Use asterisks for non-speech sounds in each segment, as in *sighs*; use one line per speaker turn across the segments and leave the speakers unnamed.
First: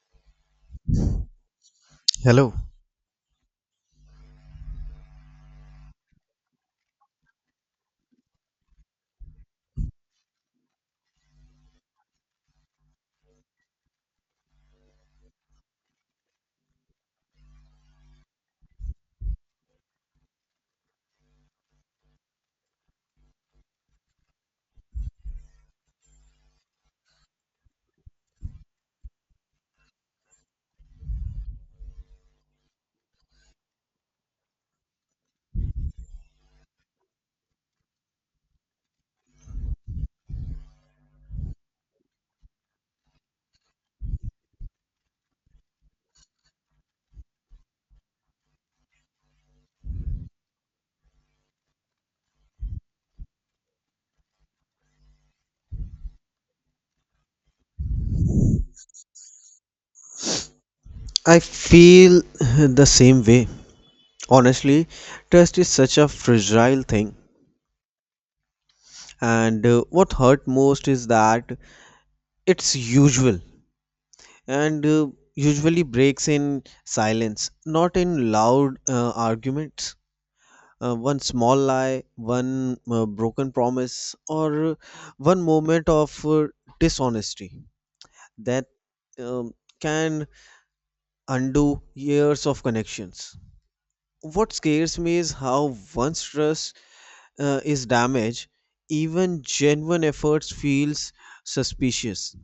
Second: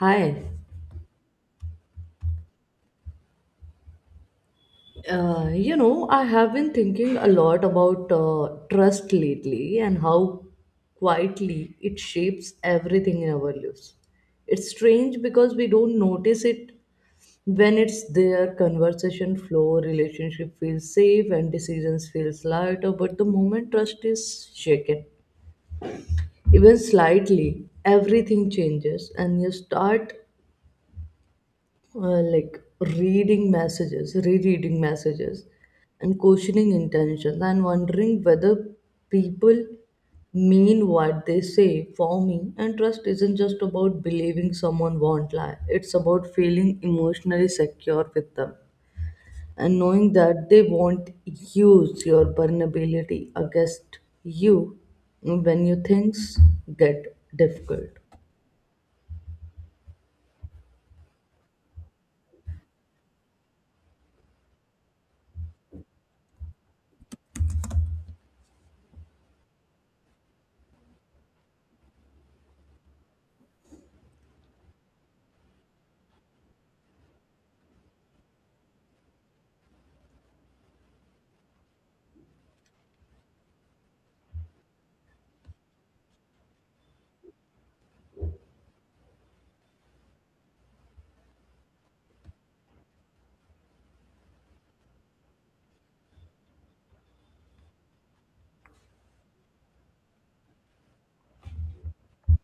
Hi.
Hello.
I have been thinking a lot about trust lately and how quietly it shapes everything in our lives. It's strange because we don't notice it when it's there. Conversation flow, relationship feels safe, and decisions feels lighter. But the moment trust is shaken, even slightly, everything changes, and you start uh, like reading messages, rereading messages, and questioning intentions, and wondering whether people mean what they say for me. And trust isn't just about believing someone won't lie, it's about feeling emotionally secure with them and knowing that they won't use your vulnerability against you when you things get difficult.
I feel the same way. Honestly, trust is such a fragile thing, and what hurt most is that it's usual and uh, usually breaks in silence, not in loud arguments. One small lie, one broken promise, or uh, one moment of dishonesty that um, can undo years of connections. What scares me is how once trust is damaged, even genuine efforts feels suspicious.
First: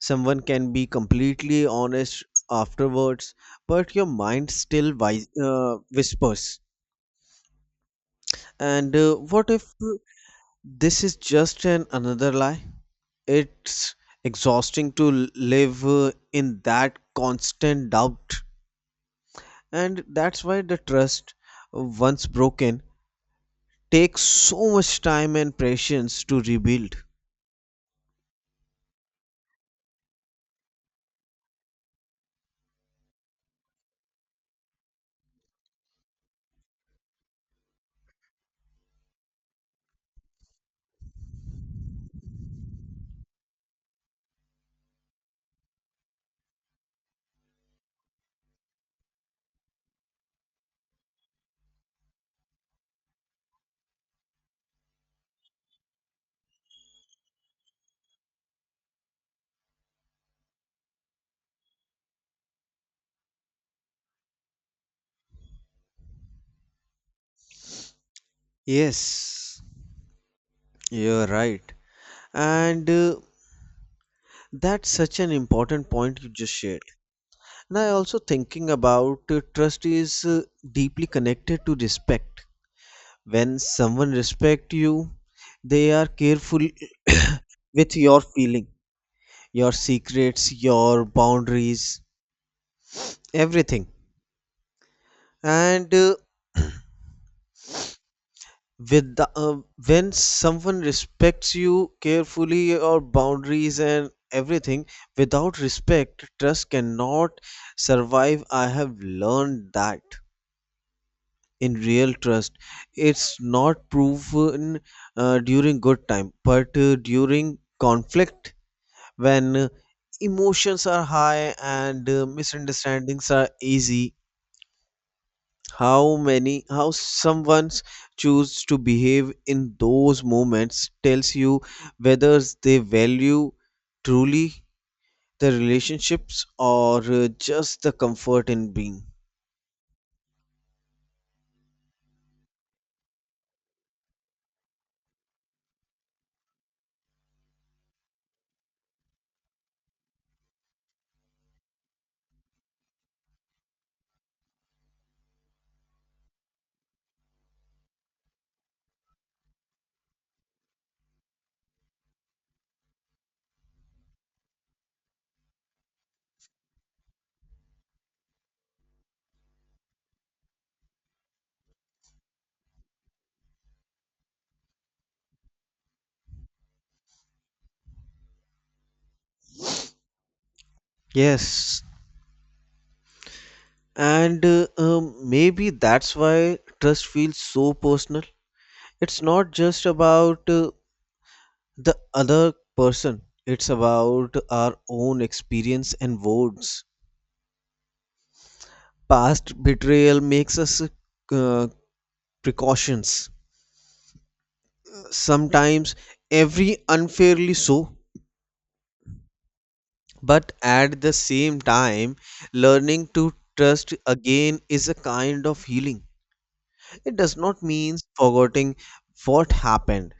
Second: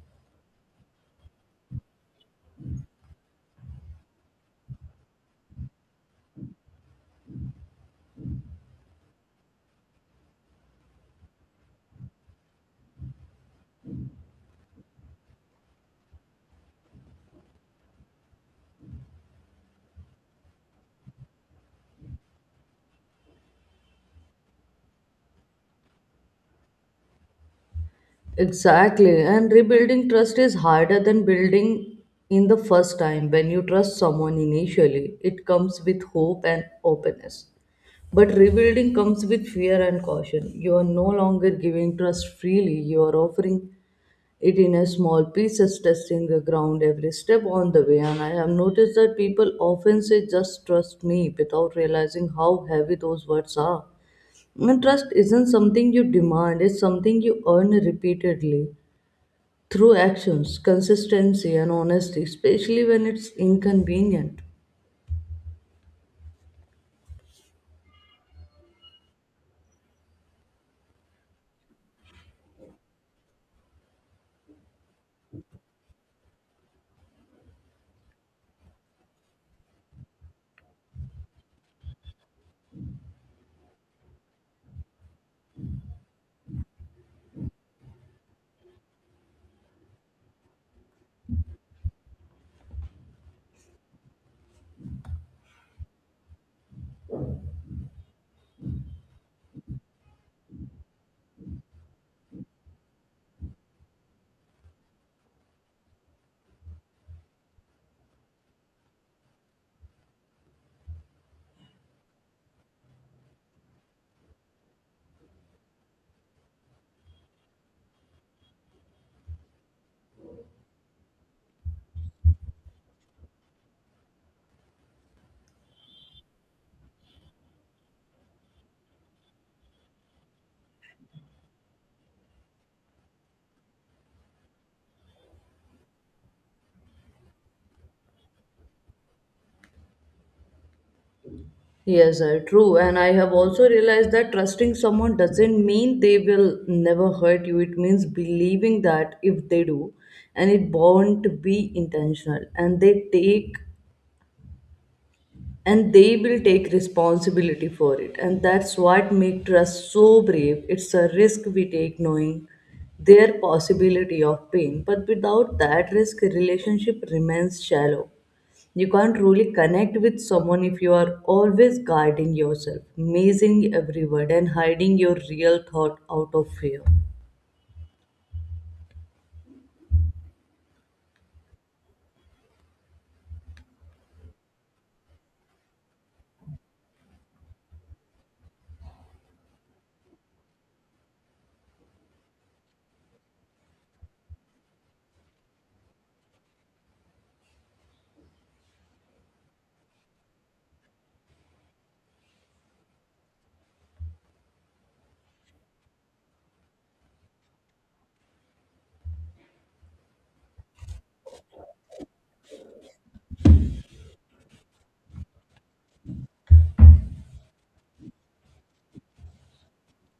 Someone can be completely honest afterwards, but your mind still whispers, and what if this is just an another lie? It's exhausting to live in that constant doubt, and that's why the trust, once broken, takes so much time and patience to rebuild.
Exactly. And rebuilding trust is harder than building in the first time. When you trust someone initially, it comes with hope and openness. But rebuilding comes with fear and caution. You are no longer giving trust freely, you are offering it in a small pieces, testing the ground every step on the way. And I have noticed that people often say, just trust me, without realizing how heavy those words are. And trust isn't something you demand, it's something you earn repeatedly through actions, consistency, and honesty, especially when it's inconvenient.
Yes, you're right. And that's such an important point you just shared. And I also thinking about trust is deeply connected to respect. When someone respect you, they are careful *coughs* with your feeling, your secrets, your boundaries, everything. And with the, uh, when someone respects you carefully your boundaries and everything. Without respect, trust cannot survive. I have learned that in real trust, it's not proven during good time, but during conflict, when emotions are high and misunderstandings are easy. How someone's choose to behave in those moments tells you whether they value truly the relationships, or just the comfort in being.
Yes, sir, true. And I have also realized that trusting someone doesn't mean they will never hurt you. It means believing that if they do, and it won't be intentional, and they will take responsibility for it, and that's what makes trust so brave. It's a risk we take knowing their possibility of pain, but without that risk relationship remains shallow. You can't really connect with someone if you are always guarding yourself, mazing every word, and hiding your real thought out of fear.
Yes, and maybe that's why trust feels so personal. It's not just about the other person, it's about our own experience and words. Past betrayal makes us uh, precautions sometimes, every unfairly so, but at the same time, learning to trust again is a kind of healing. It does not mean forgetting what happened,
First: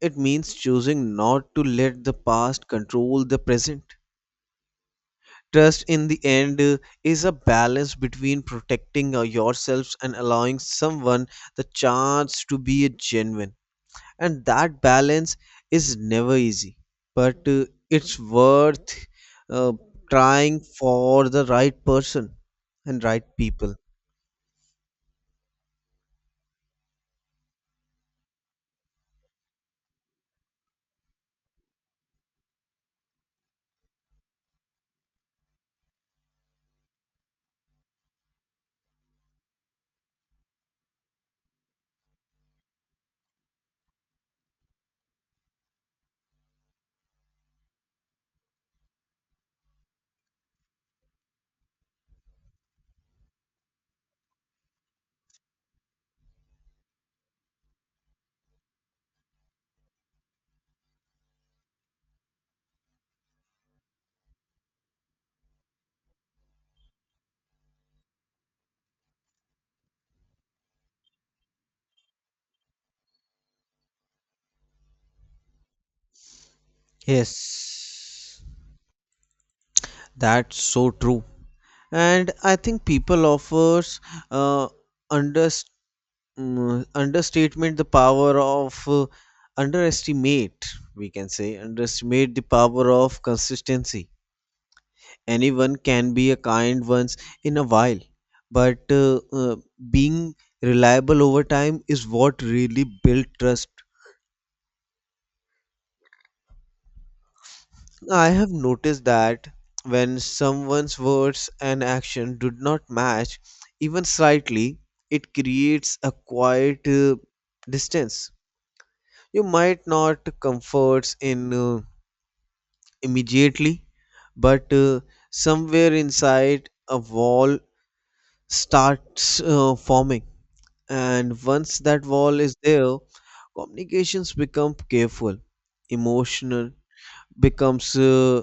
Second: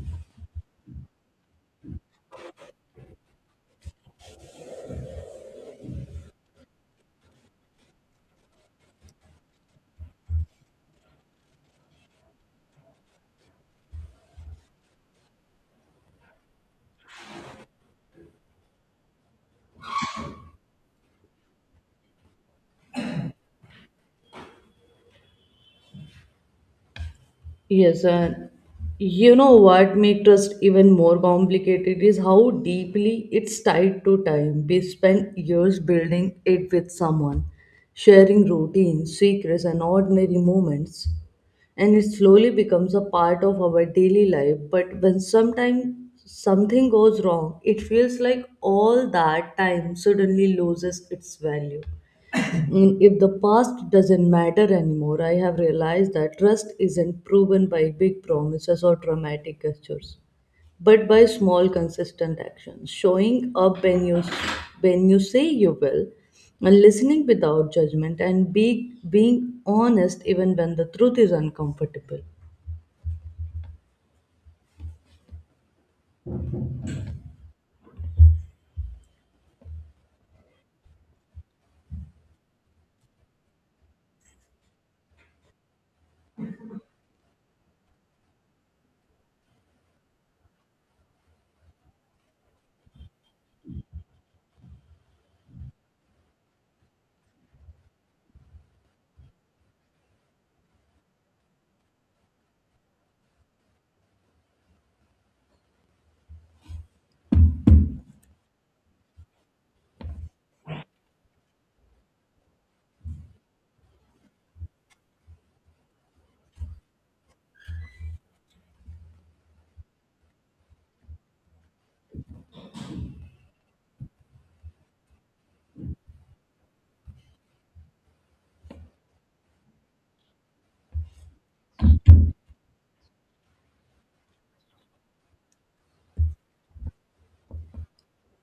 it means choosing not to let the past control the present. Trust, in the end, is a balance between protecting yourselves and allowing someone the chance to be genuine, and that balance is never easy, but it's worth uh, trying for the right person and right people.
Yes, and you know what makes trust even more complicated is how deeply it's tied to time. We spend years building it with someone, sharing routines, secrets, and ordinary moments. And it slowly becomes a part of our daily life. But when sometimes something goes wrong, it feels like all that time suddenly loses its value. And if the past doesn't matter anymore, I have realized that trust isn't proven by big promises or dramatic gestures, but by small, consistent actions. Showing up when you say you will, and listening without judgment, and being honest even when the truth is uncomfortable.
Yes, that's so true. And I think people offers uh, under understatement the power of underestimate we can say underestimate the power of consistency. Anyone can be a kind once in a while, but being reliable over time is what really builds trust. I have noticed that when someone's words and action do not match, even slightly, it creates a quiet distance. You might not comfort in immediately, but somewhere inside a wall starts forming. And once that wall is there, communications become careful, emotional, becomes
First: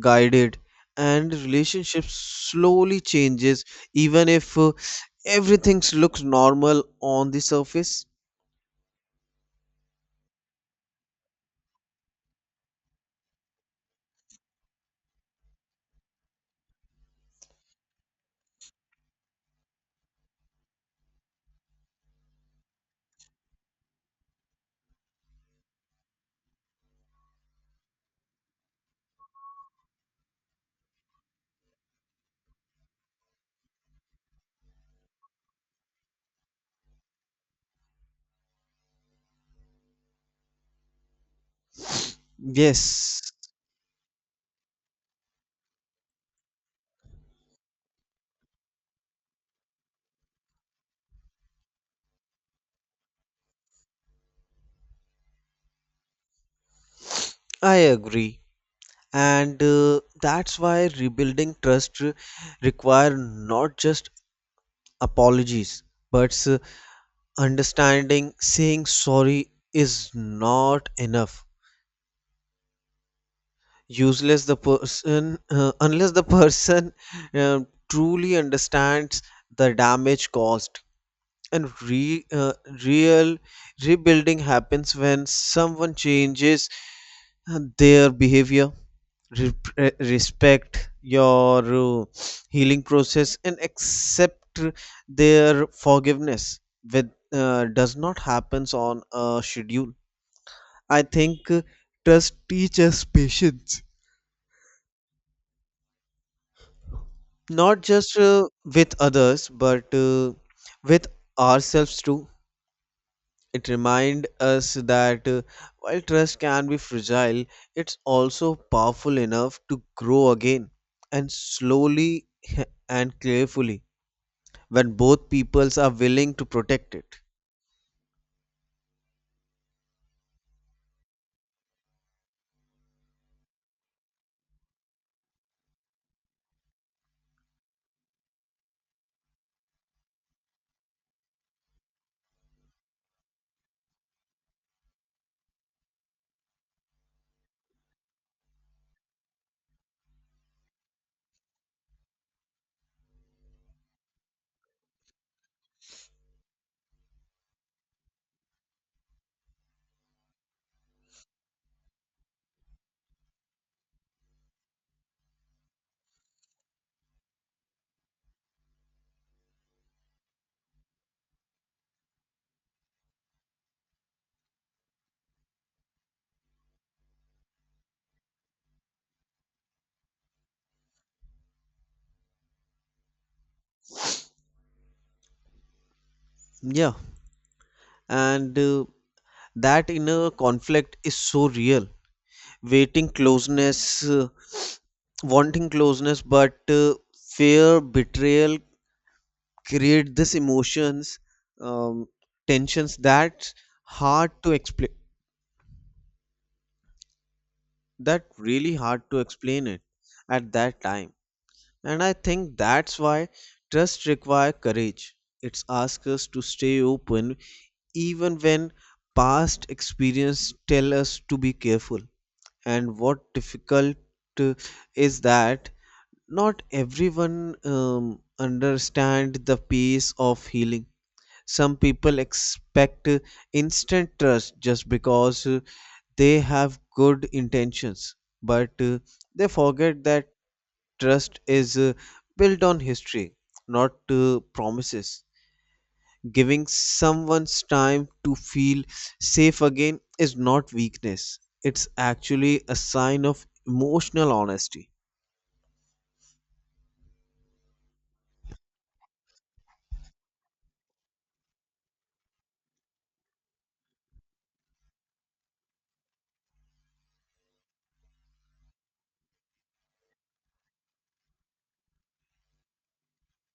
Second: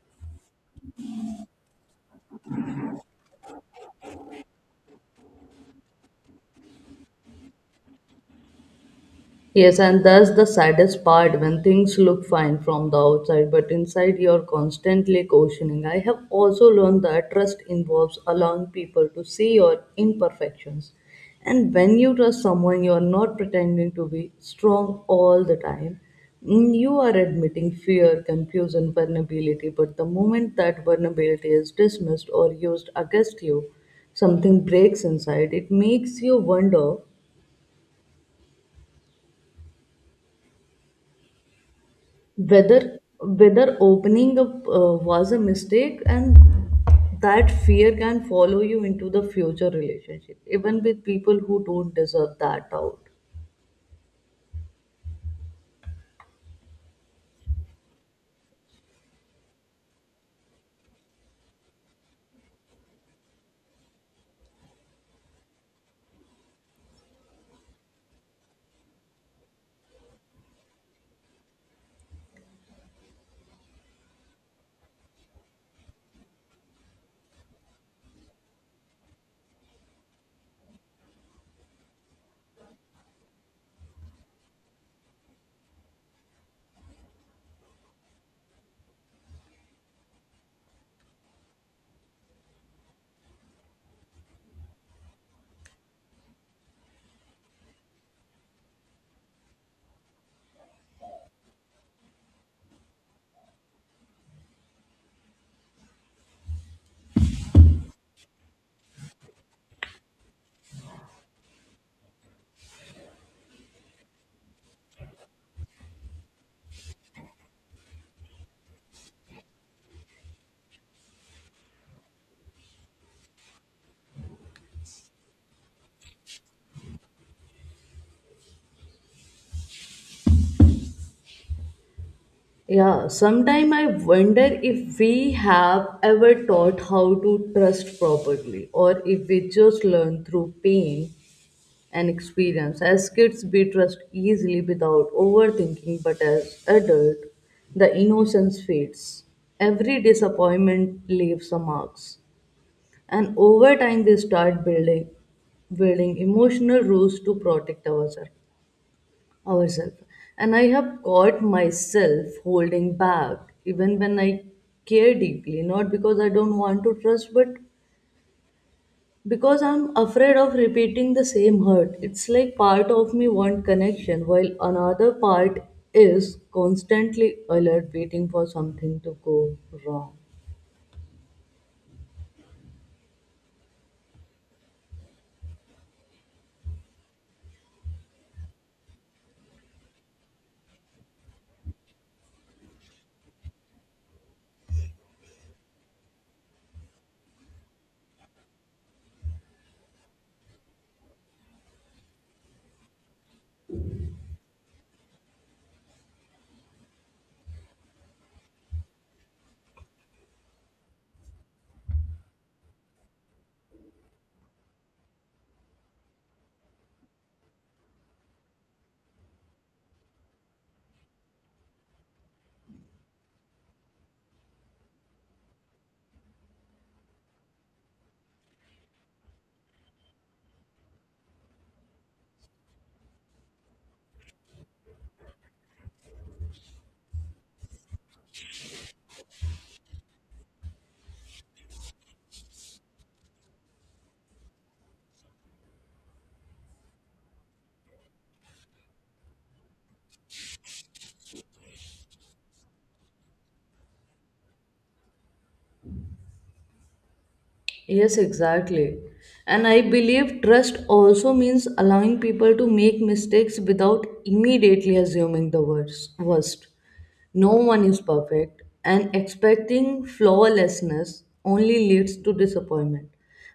guided, and relationships slowly changes, even if everything looks normal on the surface.
Yes, and that's the saddest part when things look fine from the outside, but inside you're constantly questioning. I have also learned that trust involves allowing people to see your imperfections. And when you trust someone, you're not pretending to be strong all the time. Mm. You are admitting fear, confusion, vulnerability, but the moment that vulnerability is dismissed or used against you, something breaks inside. It makes you wonder whether
Yes,
whether opening up was a mistake, and that fear can follow you into the future relationship even with people who don't deserve that out.
I agree. And that's why rebuilding trust require not just apologies, but understanding. Saying sorry is not enough, useless the person unless the person *laughs* uh, truly understands the damage caused and real rebuilding happens when someone changes their behavior, respect your healing process, and accept their forgiveness with. Does not happens on a schedule. I think trust teaches patience, not just with others, but with ourselves too. It reminds us that while trust can be fragile, it's also powerful enough to grow again, and slowly *laughs* and carefully when both peoples are willing to protect it.
Yeah, sometime I wonder if we have ever taught how to trust properly, or if we just learn through pain and experience. As kids, we trust easily without overthinking, but as adult, the innocence fades. Every disappointment leaves a marks, and over time, we start building emotional rules to protect ourselves. Ourselves, and I have caught myself holding back even when I care deeply, not because I don't want to trust, but because I'm afraid of repeating the same hurt. It's like part of me want connection while another part is constantly alert waiting for something to go wrong.
Yeah, and that inner conflict is so real. Waiting closeness Wanting closeness but fear betrayal create this emotions, um, tensions that's hard to explain, that really hard to explain it at that time. And I think that's why trust require courage. It's ask us to stay open even when past experience tell us to be careful. And what difficult uh, is that not everyone understand the pace of healing. Some people expect instant trust just because they have good intentions, but they forget that trust is built on history, not promises. Giving someone's time to feel safe again is not weakness, it's actually a sign of emotional honesty.
Yes, exactly. And I believe trust also means allowing people to make mistakes without immediately assuming the worst. No one is perfect, and expecting flawlessness only leads to disappointment.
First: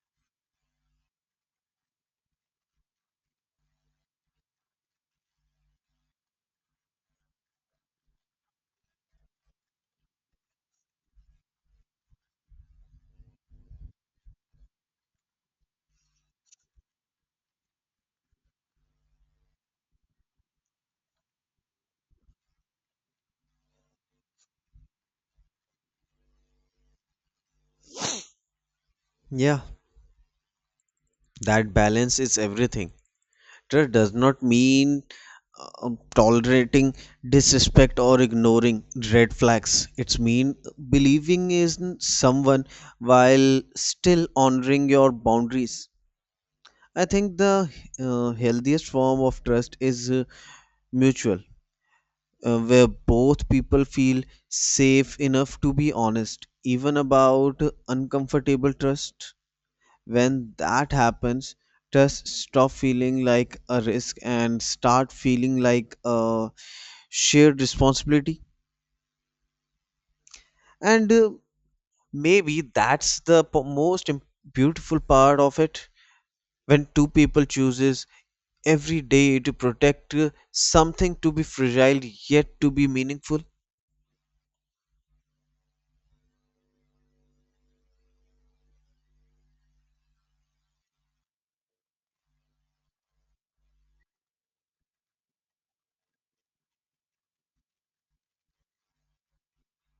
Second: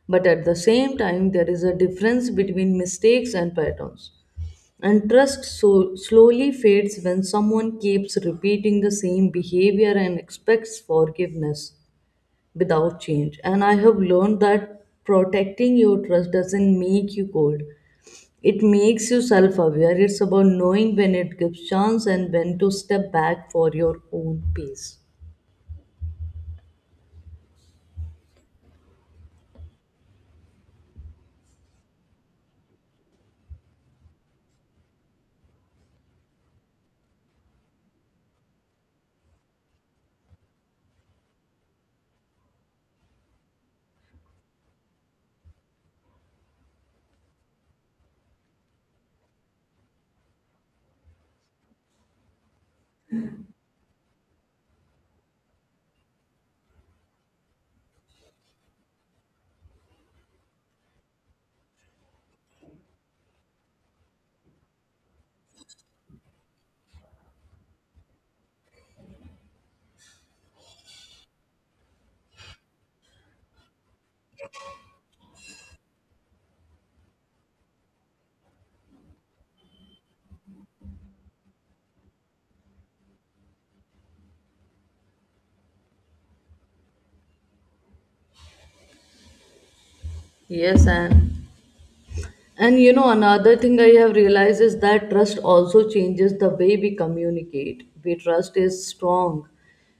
But at the same time, there is a difference between mistakes and patterns. And trust so slowly fades when someone keeps repeating the same behavior and expects forgiveness without change. And I have learned that protecting your trust doesn't make you cold. It makes you self aware. It's about knowing when it gives chance and when to step back for your own peace.
Yeah, that balance is everything. Trust does not mean tolerating disrespect or ignoring red flags. It's mean believing in someone while still honoring your boundaries. I think the healthiest form of trust is mutual, where both people feel safe enough to be honest, even about uncomfortable trust. When that happens, just stop feeling like a risk and start feeling like a shared responsibility. And maybe that's the beautiful part of it, when two people chooses every day to protect something to be fragile yet to be meaningful.
Yes, and you know, another thing I have realized is that trust also changes the way we communicate. We trust is strong,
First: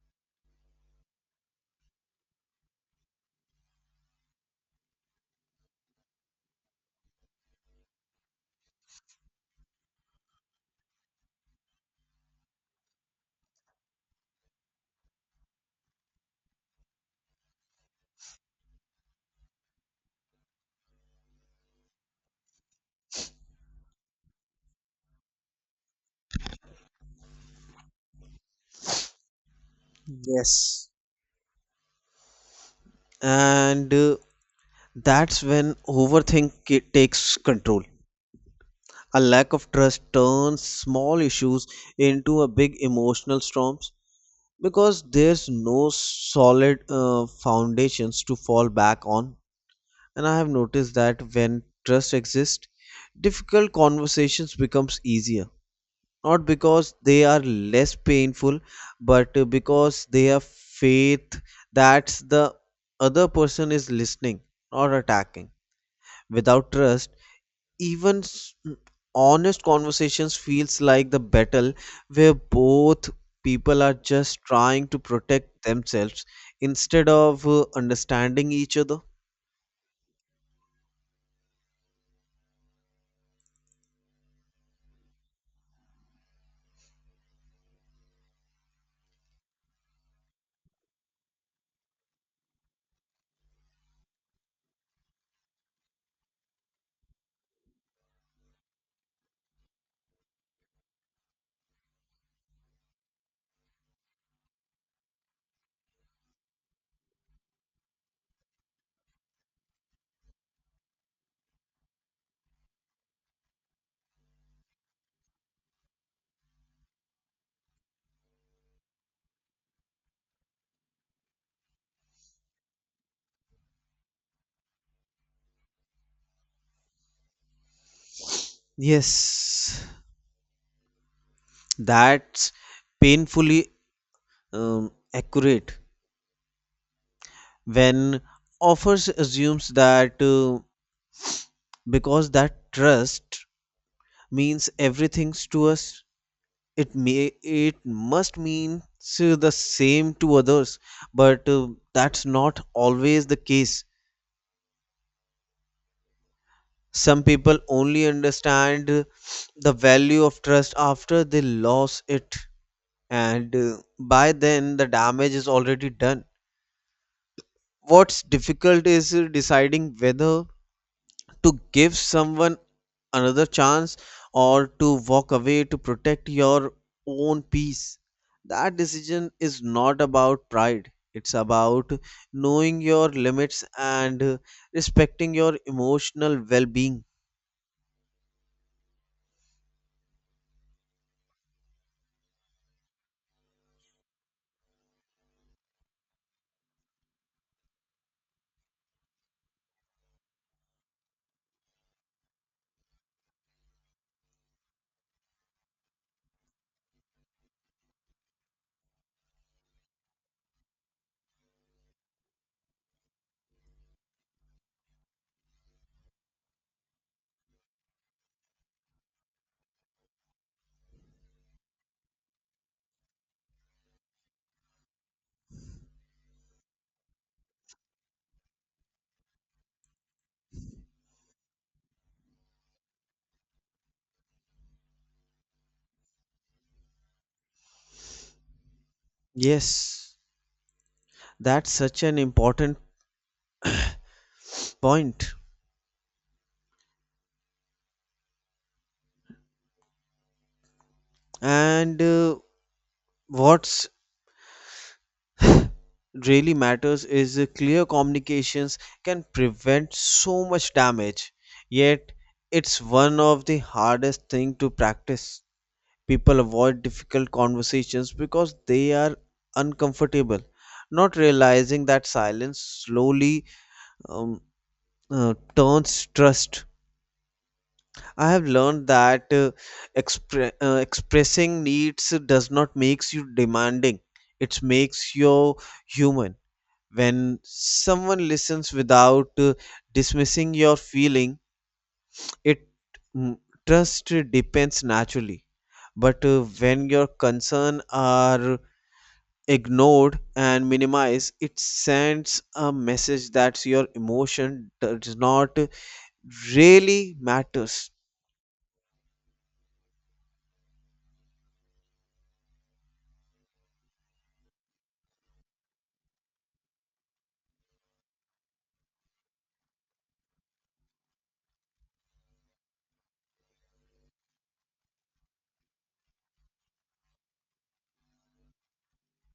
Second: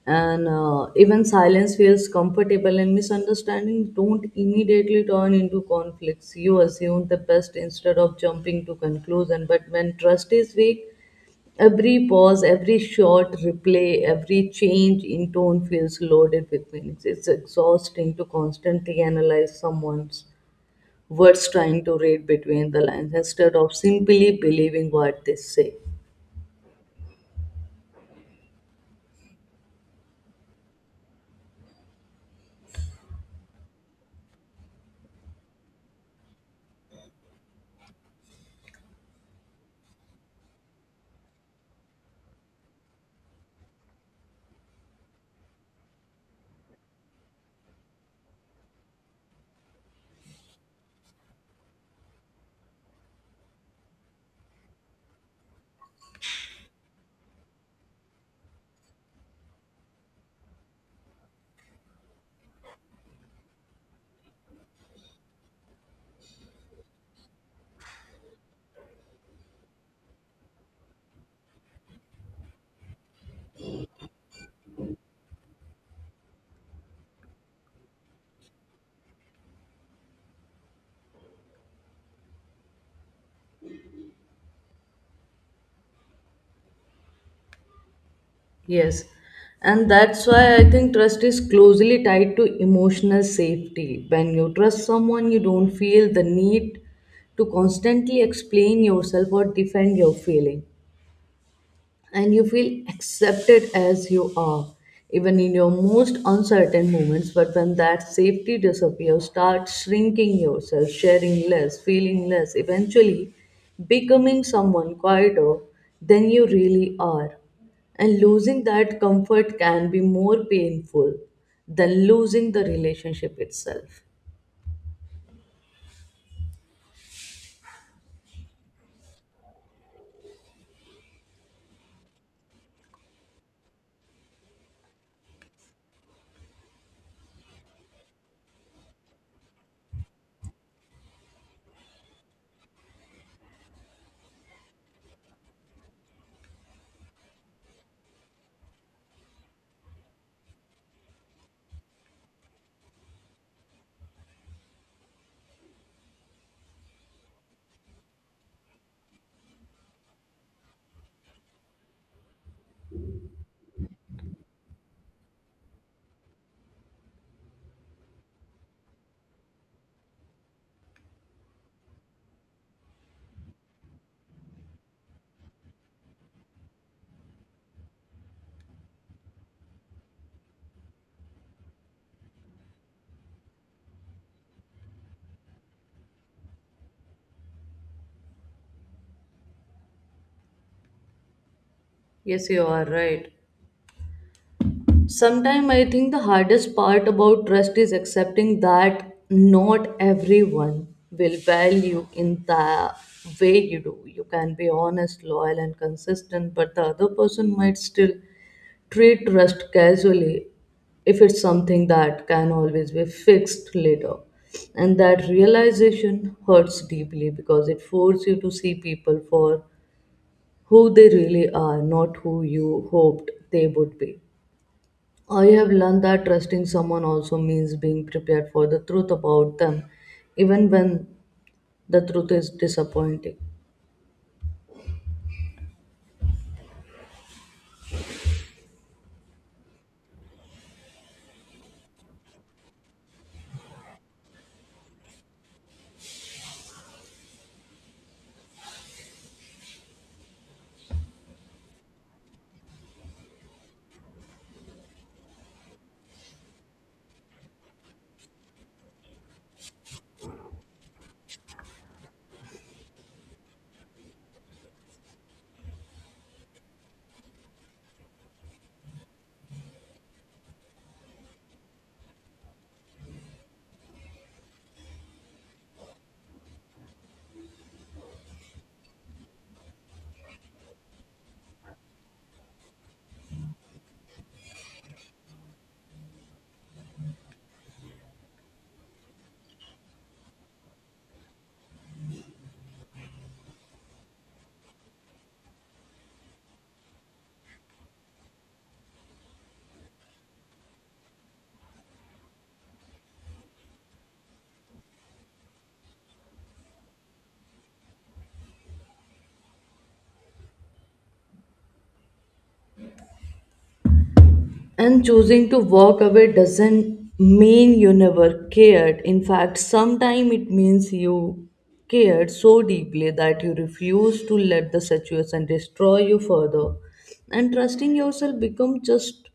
and even silence feels comfortable, and misunderstandings don't immediately turn into conflicts. You assume the best instead of jumping to conclusion. But when trust is weak, every pause, every short replay, every change in tone feels loaded with meanings. It's exhausting to constantly analyze someone's words trying to read between the lines instead of simply believing what they say.
Yes, and that's when takes control. A lack of trust turns small issues into a big emotional storms, because there's no solid foundations to fall back on. And I have noticed that when trust exists, difficult conversations becomes easier. Not because they are less painful, but because they have faith that the other person is listening or attacking. Without trust, even honest conversations feels like the battle, where both people are just trying to protect themselves instead of understanding each other.
Yes, and that's why I think trust is closely tied to emotional safety. When you trust someone, you don't feel the need to constantly explain yourself or defend your feeling, and you feel accepted as you are, even in your most uncertain moments. But when that safety disappears, start shrinking yourself, sharing less, feeling less, eventually becoming someone quieter than you really are. And losing that comfort can be more painful than losing the relationship itself.
Yes, that's painfully accurate. When offers assumes that because that trust means everything to us, it must mean the same to others, but that's not always the case. Some people only understand the value of trust after they lose it, and by then the damage is already done. What's difficult is deciding whether to give someone another chance, or to walk away to protect your own peace. That decision is not about pride, it's about knowing your limits and respecting your emotional well being.
Yes, you are right. Sometimes I think the hardest part about trust is accepting that not everyone will value in the way you do. You can be honest, loyal, and consistent, but the other person might still treat trust casually if it's something that can always be fixed later. And that realization hurts deeply because it forces you to see people for who they really are, not who you hoped they would be. I have learned that trusting someone also means being prepared for the truth about them, even when the truth is disappointing.
Yes, that's such an important point. And what's *sighs* really matters is clear communications can prevent so much damage, yet it's one of the hardest thing to practice. People avoid difficult conversations because they are uncomfortable, not realizing that silence slowly um, turns trust. I have learned that expressing needs does not makes you demanding, it makes you human. When someone listens without dismissing your feeling, it mm, trust depends naturally. But when your concern are ignored and minimized, it sends a message that your emotion does not really matters.
And choosing to walk away doesn't mean you never cared. In fact, sometimes it means you cared so deeply that you refuse to let the situation destroy you further. And trusting yourself becomes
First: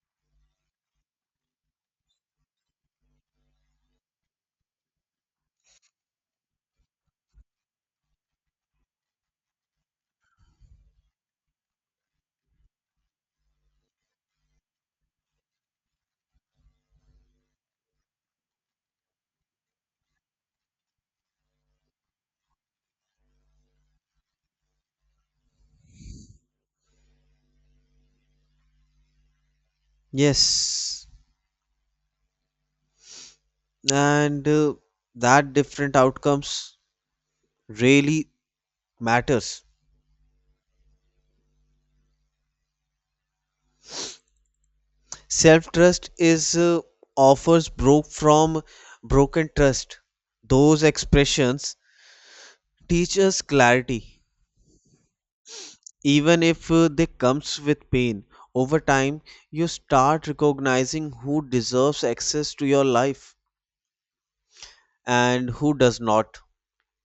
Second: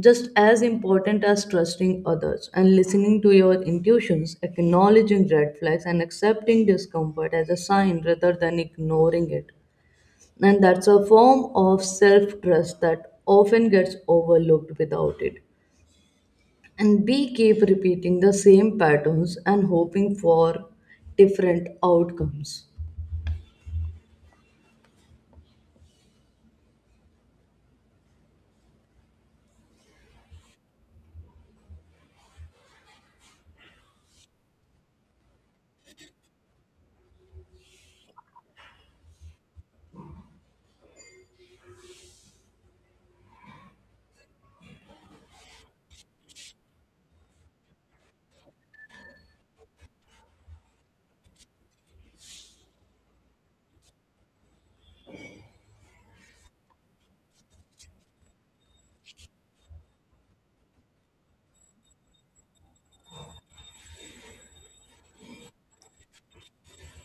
just as important as trusting others, and listening to your intuitions, acknowledging red flags, and accepting discomfort as a sign rather than ignoring it. And that's a form of self trust that often gets overlooked without it. And we keep repeating the same patterns and hoping for different outcomes.
Yes, and that different outcomes really matters. Self trust is offers broke from broken trust. Those expressions teach us clarity, even if they comes with pain. Over time, you start recognizing who deserves access to your life and who does not.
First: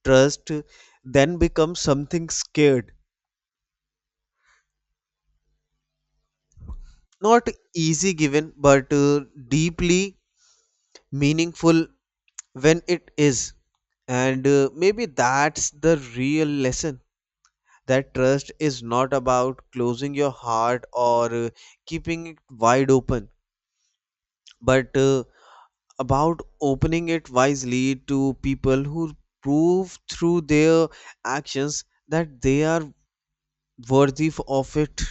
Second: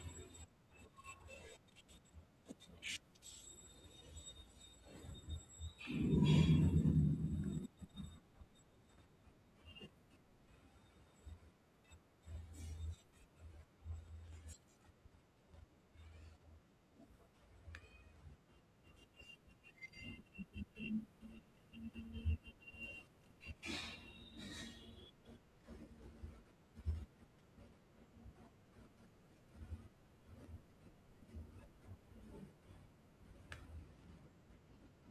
Trust then becomes something scared, not easy given, but deeply meaningful when it is. And maybe that's the real lesson, that trust is not about closing your heart or keeping it wide open, but about opening it wisely to people who prove through their actions that they are worthy of it.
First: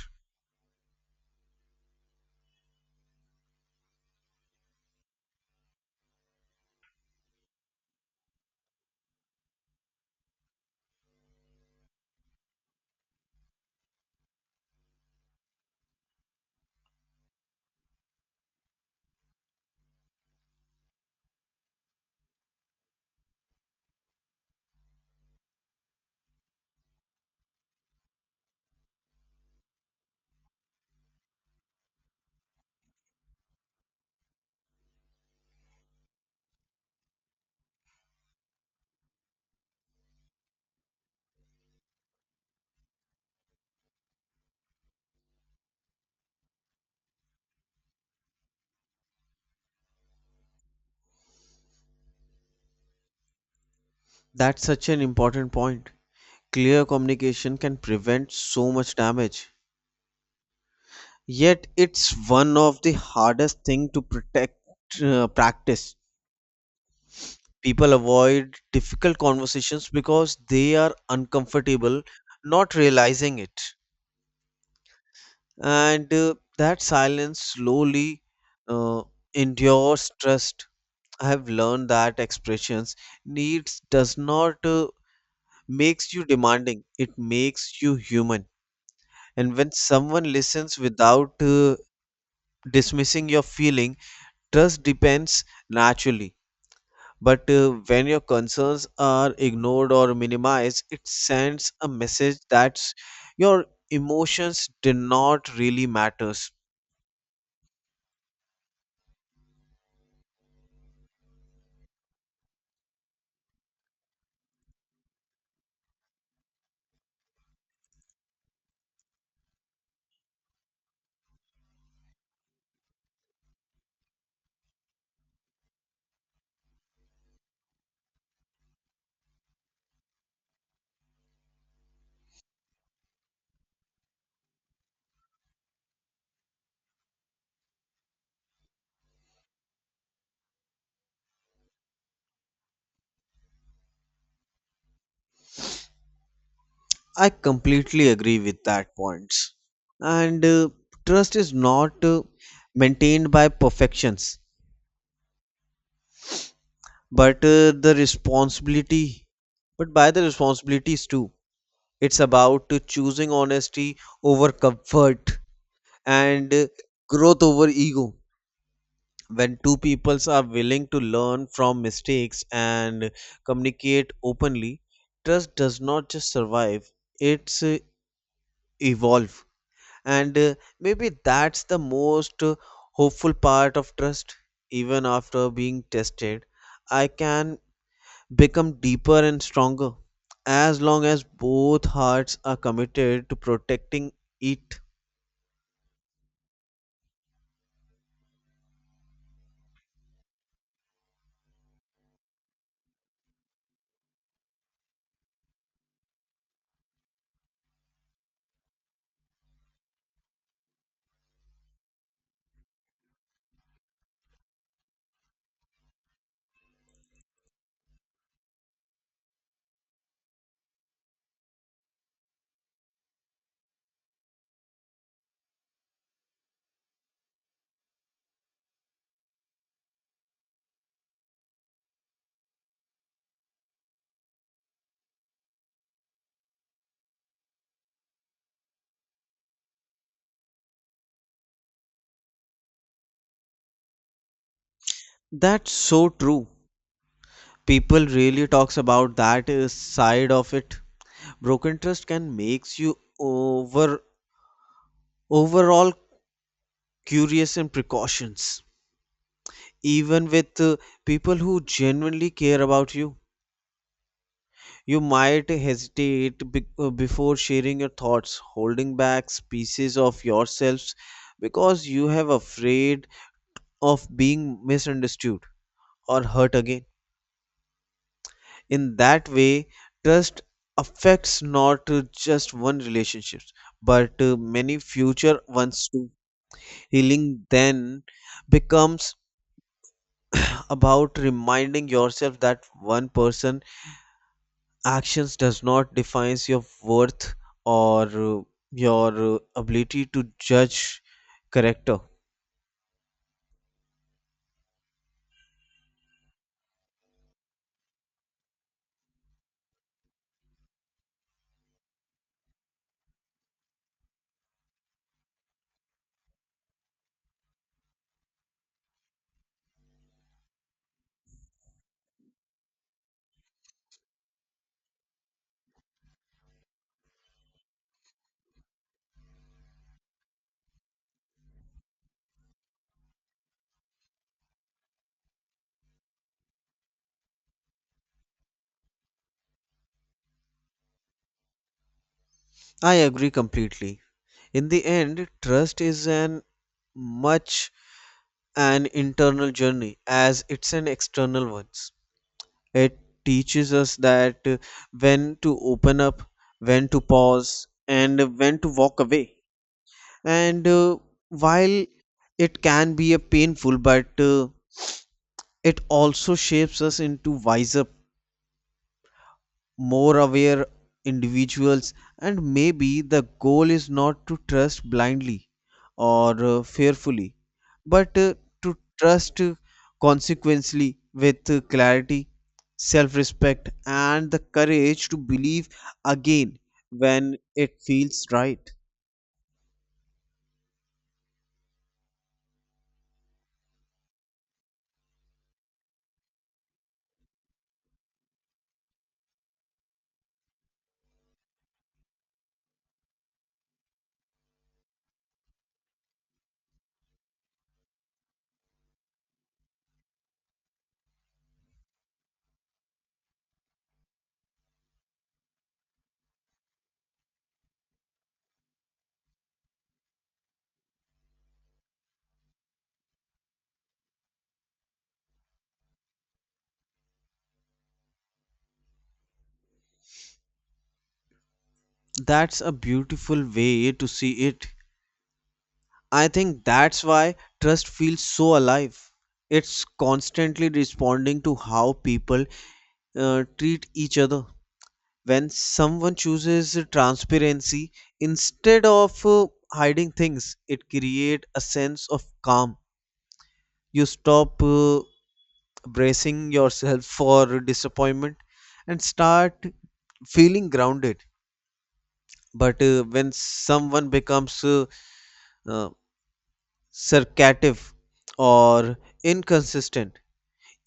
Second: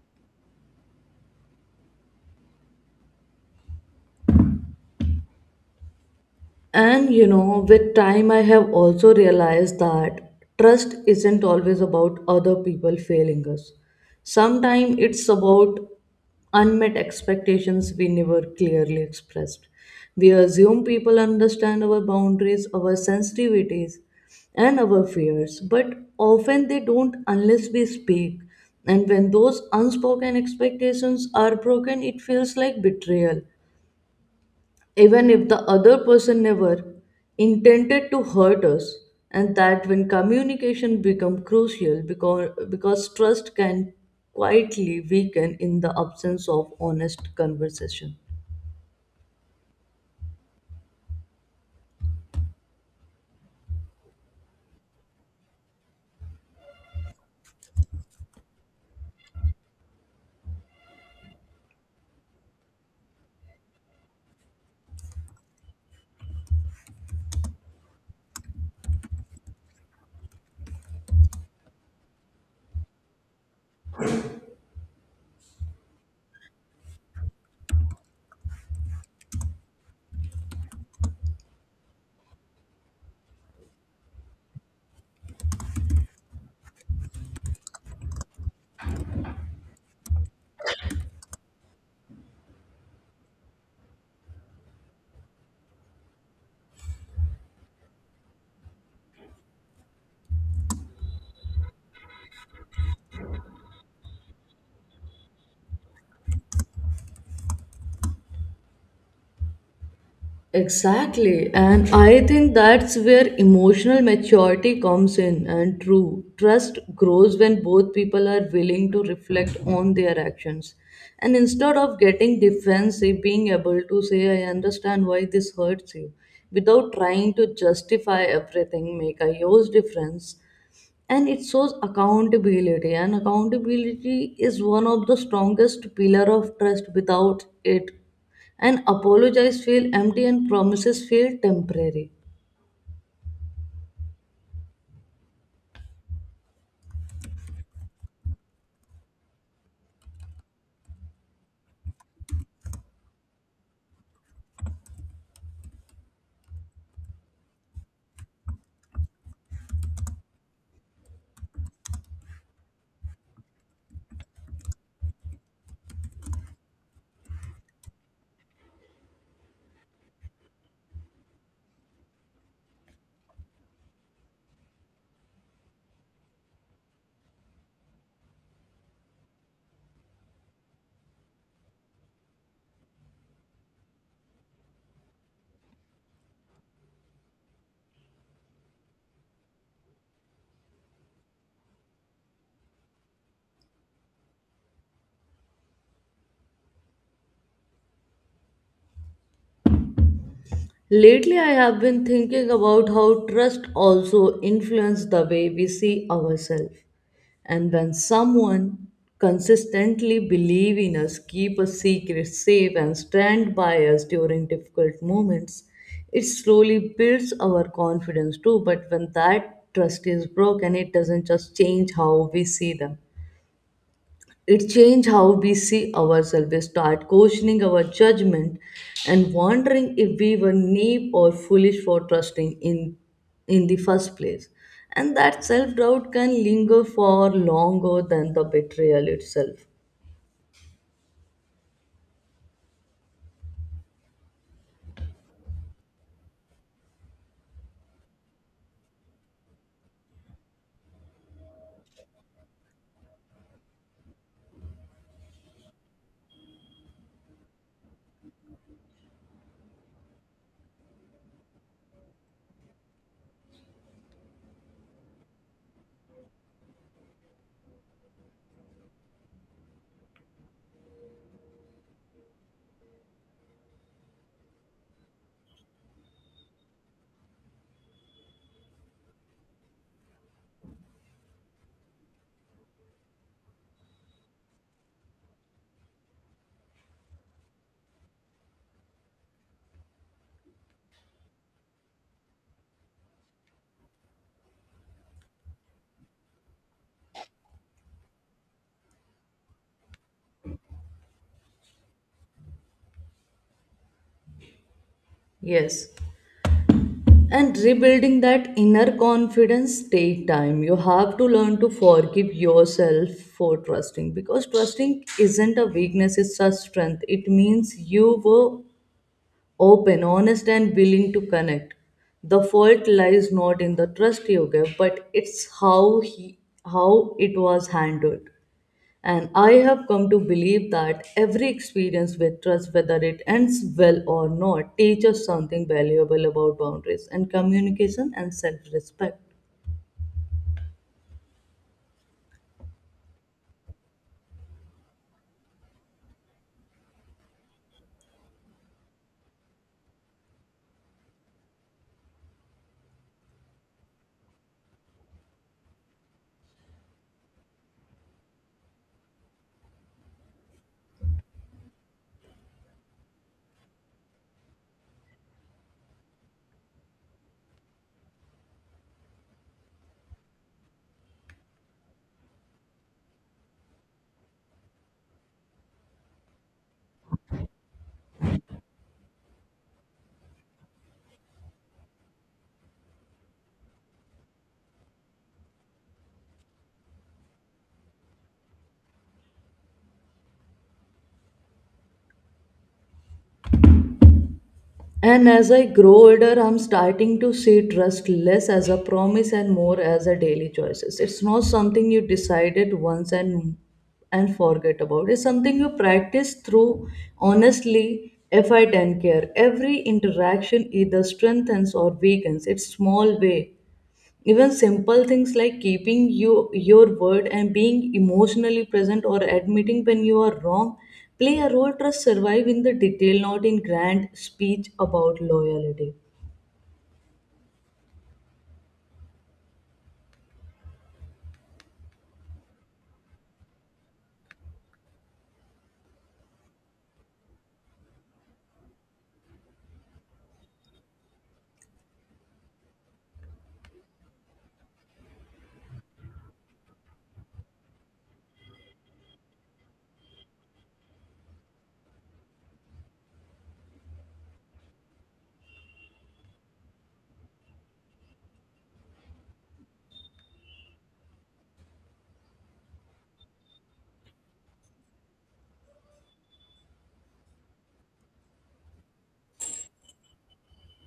And you know, with time, I have also realized that trust isn't always about other people failing us. Sometimes it's about unmet expectations we never clearly expressed. We assume people understand our boundaries, our sensitivities, and our fears, but often they don't unless we speak. And when those unspoken expectations are broken, it feels like betrayal even if the other person never intended to hurt us, and that when communication become crucial because trust can quietly weaken in the absence of honest conversation.
That's such an important point. Clear communication can prevent so much damage, yet it's one of the hardest thing to protect, practice. People avoid difficult conversations because they are uncomfortable, not realizing it. And that silence slowly uh, endures trust. I have learned that expressions needs does not makes you demanding, it makes you human. And when someone listens without dismissing your feeling, trust depends naturally. But when your concerns are ignored or minimized, it sends a message that your emotions do not really matters.
Exactly. And I think that's where emotional maturity comes in and true. Trust grows when both people are willing to reflect on their actions. And instead of getting defensive, being able to say, I understand why this hurts you, without trying to justify everything, make a huge difference, and it shows accountability. And accountability is one of the strongest pillar of trust. Without it, and apologize feel empty and promises feel temporary.
I completely agree with that points. And trust is not maintained by perfections, but by the responsibilities too. It's about choosing honesty over comfort and growth over ego. When two peoples are willing to learn from mistakes and communicate openly, trust does not just survive, it's evolve. And maybe that's the most hopeful part of trust. Even after being tested, I can become deeper and stronger as long as both hearts are committed to protecting it.
Lately I have been thinking about how trust also influences the way we see ourselves. And when someone consistently believe in us, keep a secret safe, and stand by us during difficult moments, it slowly builds our confidence too. But when that trust is broken, it doesn't just change how we see them, it changes how we see ourselves. We start questioning our judgment and wondering if we were naive or foolish for trusting in the first place. And that self doubt can linger for longer than the betrayal itself.
That's so true. People really talks about that side of it. Broken trust can makes you over overall curious and precautions, even with people who genuinely care about you. You might hesitate before sharing your thoughts, holding back pieces of yourselves, because you have afraid of being misunderstood or hurt again. In that way, trust affects not just one relationships, but many future ones too. Healing then becomes about reminding yourself that one person actions does not define your worth, or your ability to judge character.
Yes. And rebuilding that inner confidence take time. You have to learn to forgive yourself for trusting, because trusting isn't a weakness, it's a strength. It means you were open, honest, and willing to connect. The fault lies not in the trust you gave, but it's how it was handled. And I have come to believe that every experience with trust, whether it ends well or not, teaches something valuable about boundaries and communication and self-respect.
I agree completely. In the end, trust is an much an internal journey as it's an external one. It teaches us that when to open up, when to pause, and when to walk away. And while it can be a painful, but it also shapes us into wiser, more aware individuals. And maybe the goal is not to trust blindly, or fearfully, but to trust consequently, with clarity, self-respect, and the courage to believe again when it feels right.
And as I grow older, I'm starting to see trust less as a promise and more as a daily choices. It's not something you decided once and forget about. It's something you practice through honestly effort and care. Every interaction either strengthens or weakens. It's small way. Even simple things like your word, and being emotionally present, or admitting when you are wrong play a role. Trust survive in the detail, not in grand speech about loyalty.
That's a beautiful way to see it. I think that's why trust feels so alive. It's constantly responding to how people treat each other. When someone chooses transparency instead of hiding things, it creates a sense of calm. You stop bracing yourself for disappointment and start feeling grounded. But when someone becomes uh, sarcative or inconsistent,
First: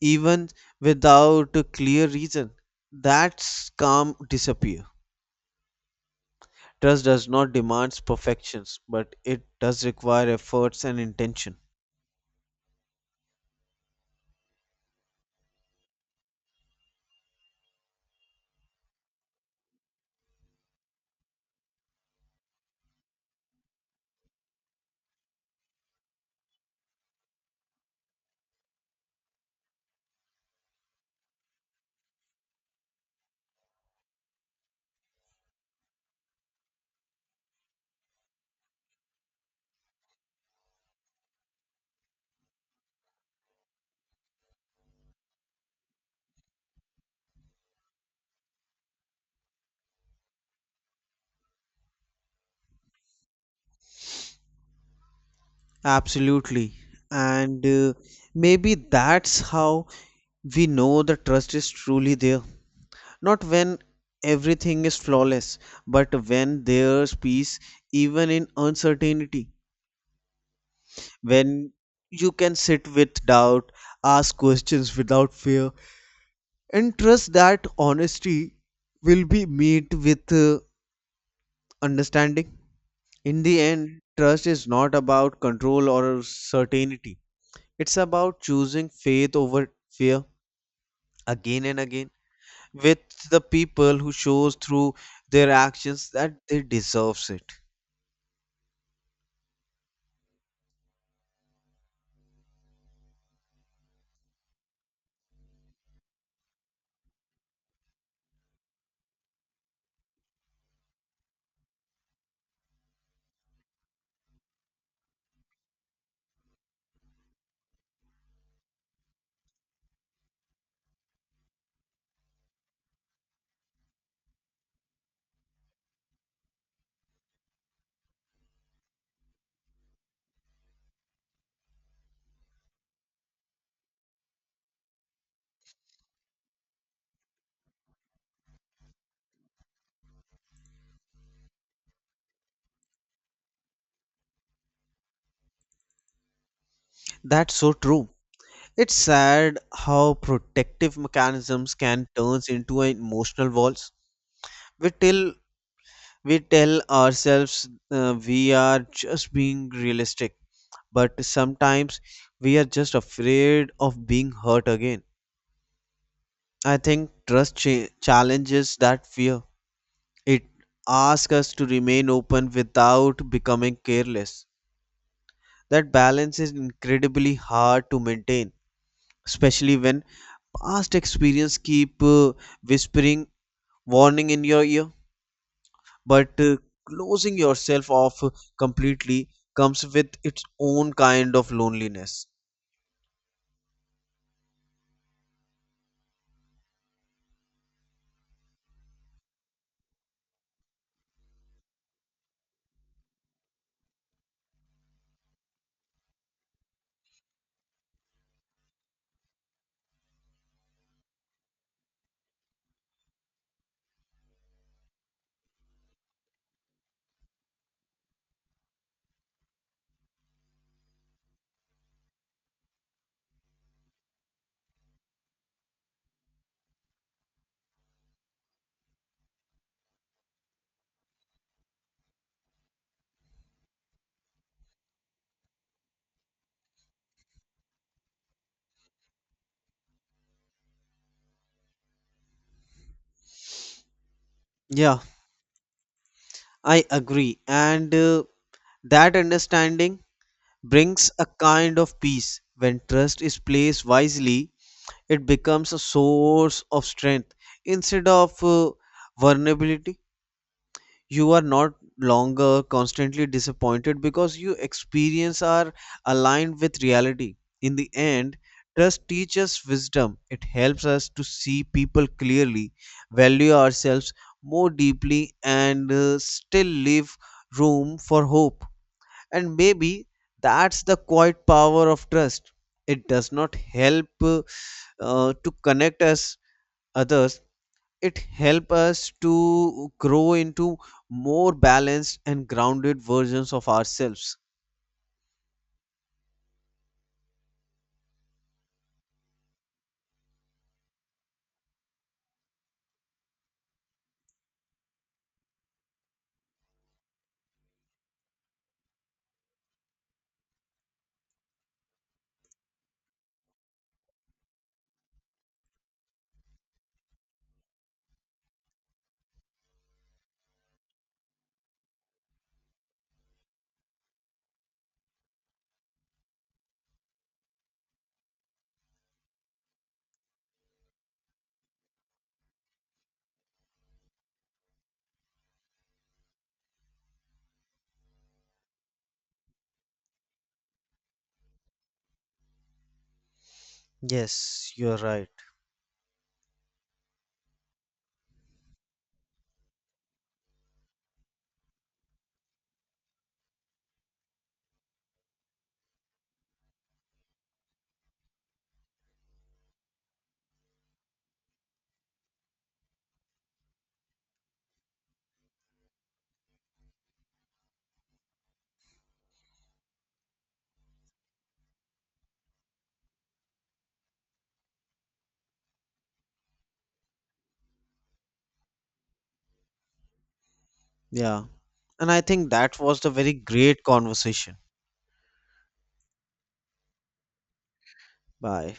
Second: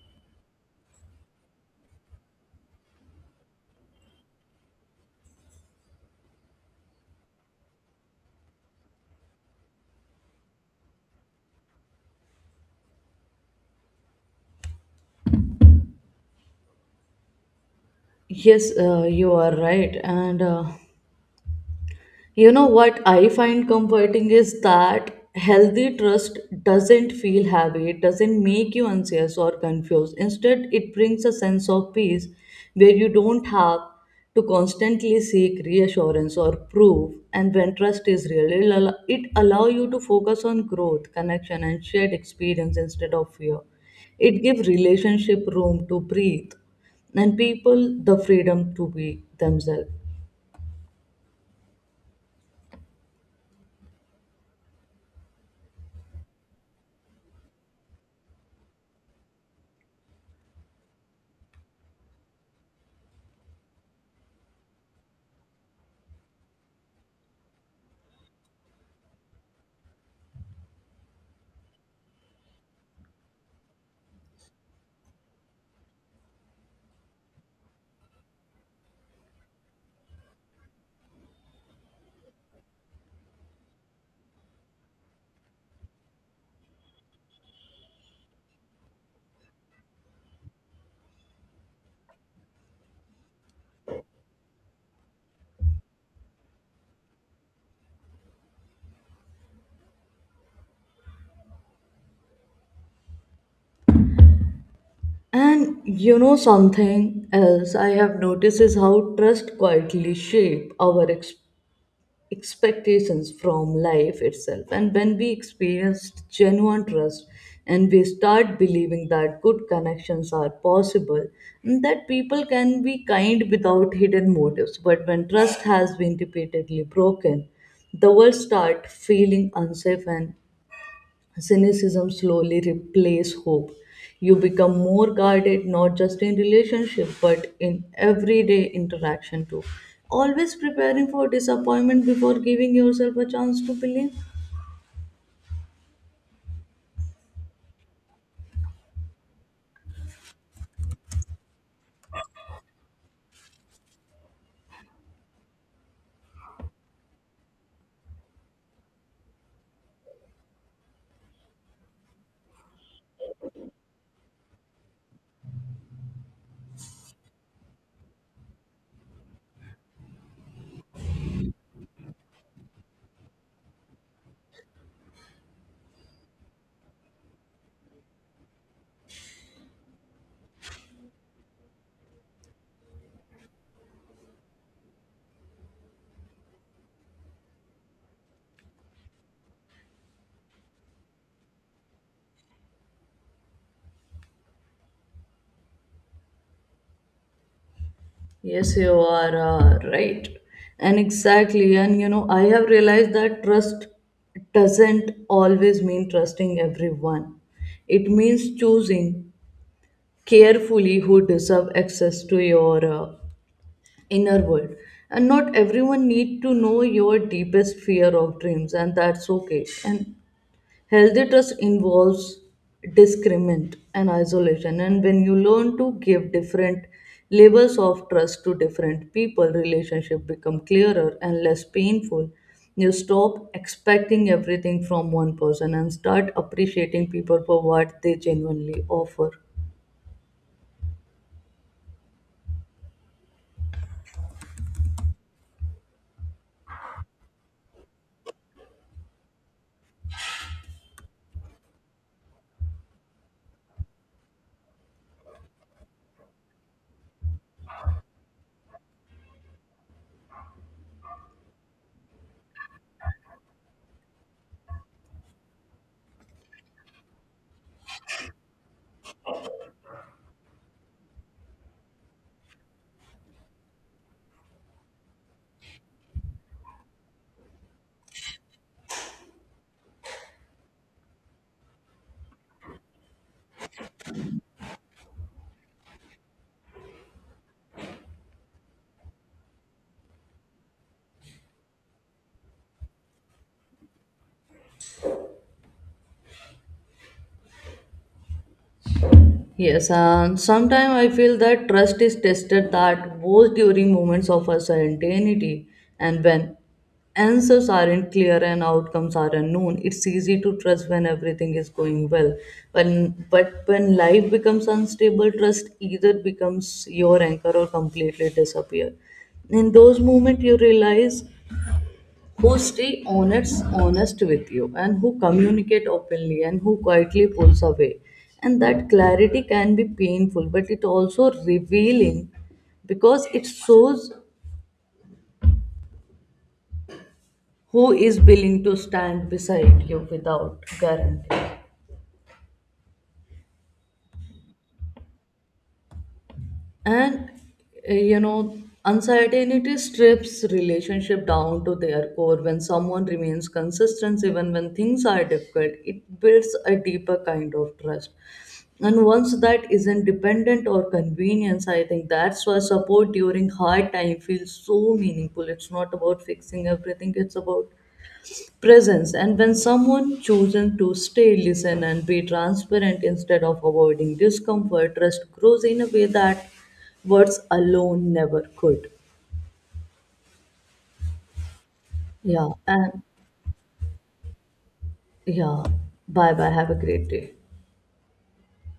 even without a clear reason, that's calm disappear. Trust does not demand perfections, but it does require efforts and intention.
Yes, you are right, and you know what I find comforting is that healthy trust doesn't feel heavy, it doesn't make you anxious or confused. Instead, it brings a sense of peace where you don't have to constantly seek reassurance or proof. And when trust is real, it allow you to focus on growth, connection, and shared experience instead of fear. It gives relationship room to breathe, and people the freedom to be themselves.
Absolutely. And maybe that's how we know the trust is truly there. Not when everything is flawless, but when there's peace, even in uncertainty. When you can sit with doubt, ask questions without fear, and trust that honesty will be met with understanding. In the end, trust is not about control or certainty. It's about choosing faith over fear, again and again, with the people who shows through their actions that they deserves it.
And you know something else I have noticed is how trust quietly shape our expectations from life itself. And when we experience genuine trust, and we start believing that good connections are possible, and that people can be kind without hidden motives. But when trust has been repeatedly broken, the world start feeling unsafe and cynicism slowly replace hope. You become more guarded, not just in relationship but in everyday interaction too, always preparing for disappointment before giving yourself a chance to believe.
That's so true. It's sad how protective mechanisms can turn into an emotional walls. We tell we tell ourselves we are just being realistic, but sometimes we are just afraid of being hurt again. I think trust challenges that fear. It asks us to remain open without becoming careless. That balance is incredibly hard to maintain, especially when past experience keep whispering warning in your ear, but closing yourself off completely comes with its own kind of loneliness.
Yes, you are right. And exactly. And you know, I have realized that trust doesn't always mean trusting everyone. It means choosing carefully who deserve access to your inner world, and not everyone need to know your deepest fear of dreams, and that's okay. And healthy trust involves discriminant and isolation, and when you learn to give different levels of trust to different people, relationship become clearer and less painful. You stop expecting everything from one person and start appreciating people for what they genuinely offer.
Yeah, I agree. And that understanding brings a kind of peace. When trust is placed wisely, it becomes a source of strength instead of vulnerability. You are not longer constantly disappointed because your experience are aligned with reality. In the end, trust teaches wisdom. It helps us to see people clearly, value ourselves more deeply, and still leave room for hope. And maybe that's the quiet power of trust. It does not help to connect us others, it helps us to grow into more balanced and grounded versions of ourselves.
Yes, and sometimes I feel that trust is tested that both during moments of uncertainty and when answers aren't clear and outcomes are unknown. It's easy to trust when everything is going well. When, but when life becomes unstable, trust either becomes your anchor or completely disappear. In those moments, you realize who stay honest with you, and who communicate openly, and who quietly pulls away. And that clarity can be painful, but it also revealing, because it shows who is willing to stand beside you without guarantee.
Yes, you're right.
And you know, uncertainty strips relationship down to their core. When someone remains consistent even when things are difficult, it builds a deeper kind of trust, and once that isn't dependent or convenience. I think that's why support during hard time feels so meaningful. It's not about fixing everything, it's about presence. And when someone chosen to stay, listen, and be transparent instead of avoiding discomfort, trust grows in a way that words alone never could.
Yeah, and I think
yeah
that was
and
the very great conversation.
yeah Bye bye, have a great day.
Bye.